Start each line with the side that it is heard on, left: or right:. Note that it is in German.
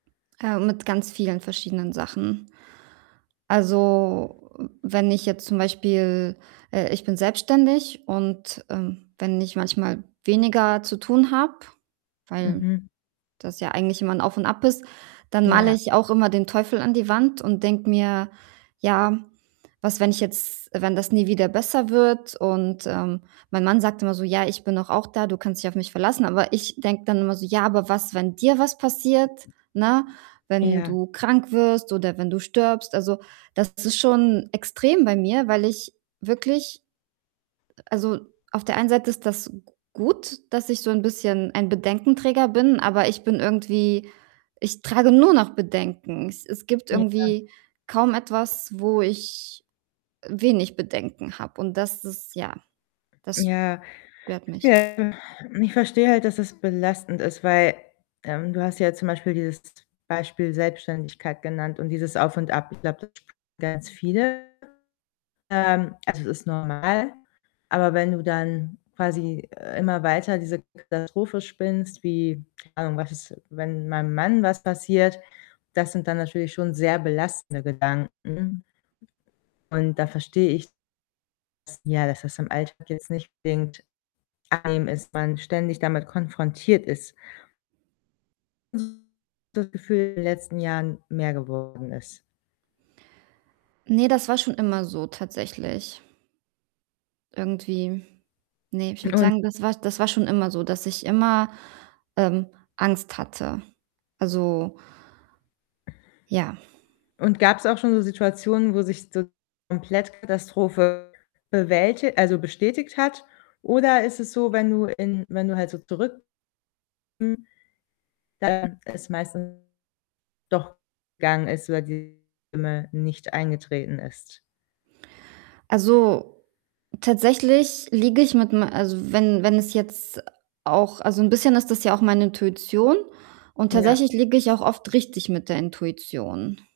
right: Äh, mit ganz vielen verschiedenen Sachen. Also, wenn ich jetzt zum Beispiel äh, ich bin selbstständig, und, ähm, wenn ich manchmal weniger zu tun habe, weil
left: Mhm.
right: das ja eigentlich immer 'n Auf und Ab ist, dann male
left: Ja.
right: ich auch immer den Teufel an die Wand und denke mir: „Ja, was, wenn ich jetzt wenn das nie wieder besser wird?“ Und, ähm, mein Mann sagt immer so: „Ja, ich bin doch auch da. Du kannst dich auf mich verlassen.“ Aber ich denke dann immer so: „Ja, aber was, wenn dir was passiert, ne? Wenn
left: Ja.
right: du krank wirst oder wenn du stirbst?“ Also, das ist schon extrem bei mir, weil ich wirklich äh, also, auf der einen Seite ist das g gut, dass ich so 'n bisschen ein Bedenkenträger bin, aber ich bin irgendwie ich trage nur noch Bedenken. Es es gibt
left: Ja.
right: irgendwie kaum etwas, wo ich, äh, wenig Bedenken habe, und das ist ja, das
left: Ja.
right: stört mich.
left: Ja, ich verstehe halt, dass das belastend ist, weil, ähm, du hast ja jetzt zum Beispiel dieses Beispiel Selbstständigkeit genannt und dieses Auf und Ab. Ich glaube, das [unintelligible] ganz viele, ähm, also, es ist normal, aber wenn du dann quasi immer weiter diese Katastrophe spinnst, wie, keine Ahnung, „Was ist, wenn meinem Mann was passiert?“, das sind dann natürlich schon sehr belastende Gedanken. Und da verstehe ich, dass ja, dass das im Alltag jetzt nicht unbedingt angenehm ist, wenn man ständig damit konfrontiert ist. [unintelligible] das Gefühl in den letzten Jahren mehr geworden ist?
right: Ne, das war schon immer so tatsächlich irgendwie. Ne, ich würde
left: Un
right: sagen, das war das war schon immer so, dass ich immer, ähm, Angst hatte. Also ja.
left: Und gab's auch schon so Situationen, wo sich so komplett Katastrophe bewälti also, bestätigt hat? Oder ist es so, wenn du in wenn du halt so zurück [unintelligible] da es meistens doch [unintelligible] gegangen ist oder dieses Schlimme nicht eingetreten ist?
right: Also, tatsächlich liege ich mit me also, wenn wenn es jetzt auch also, 'n bisschen ist das ja auch meine Intuition, und
left: Ja.
right: tatsächlich liege ich auch oft richtig mit der Intuition.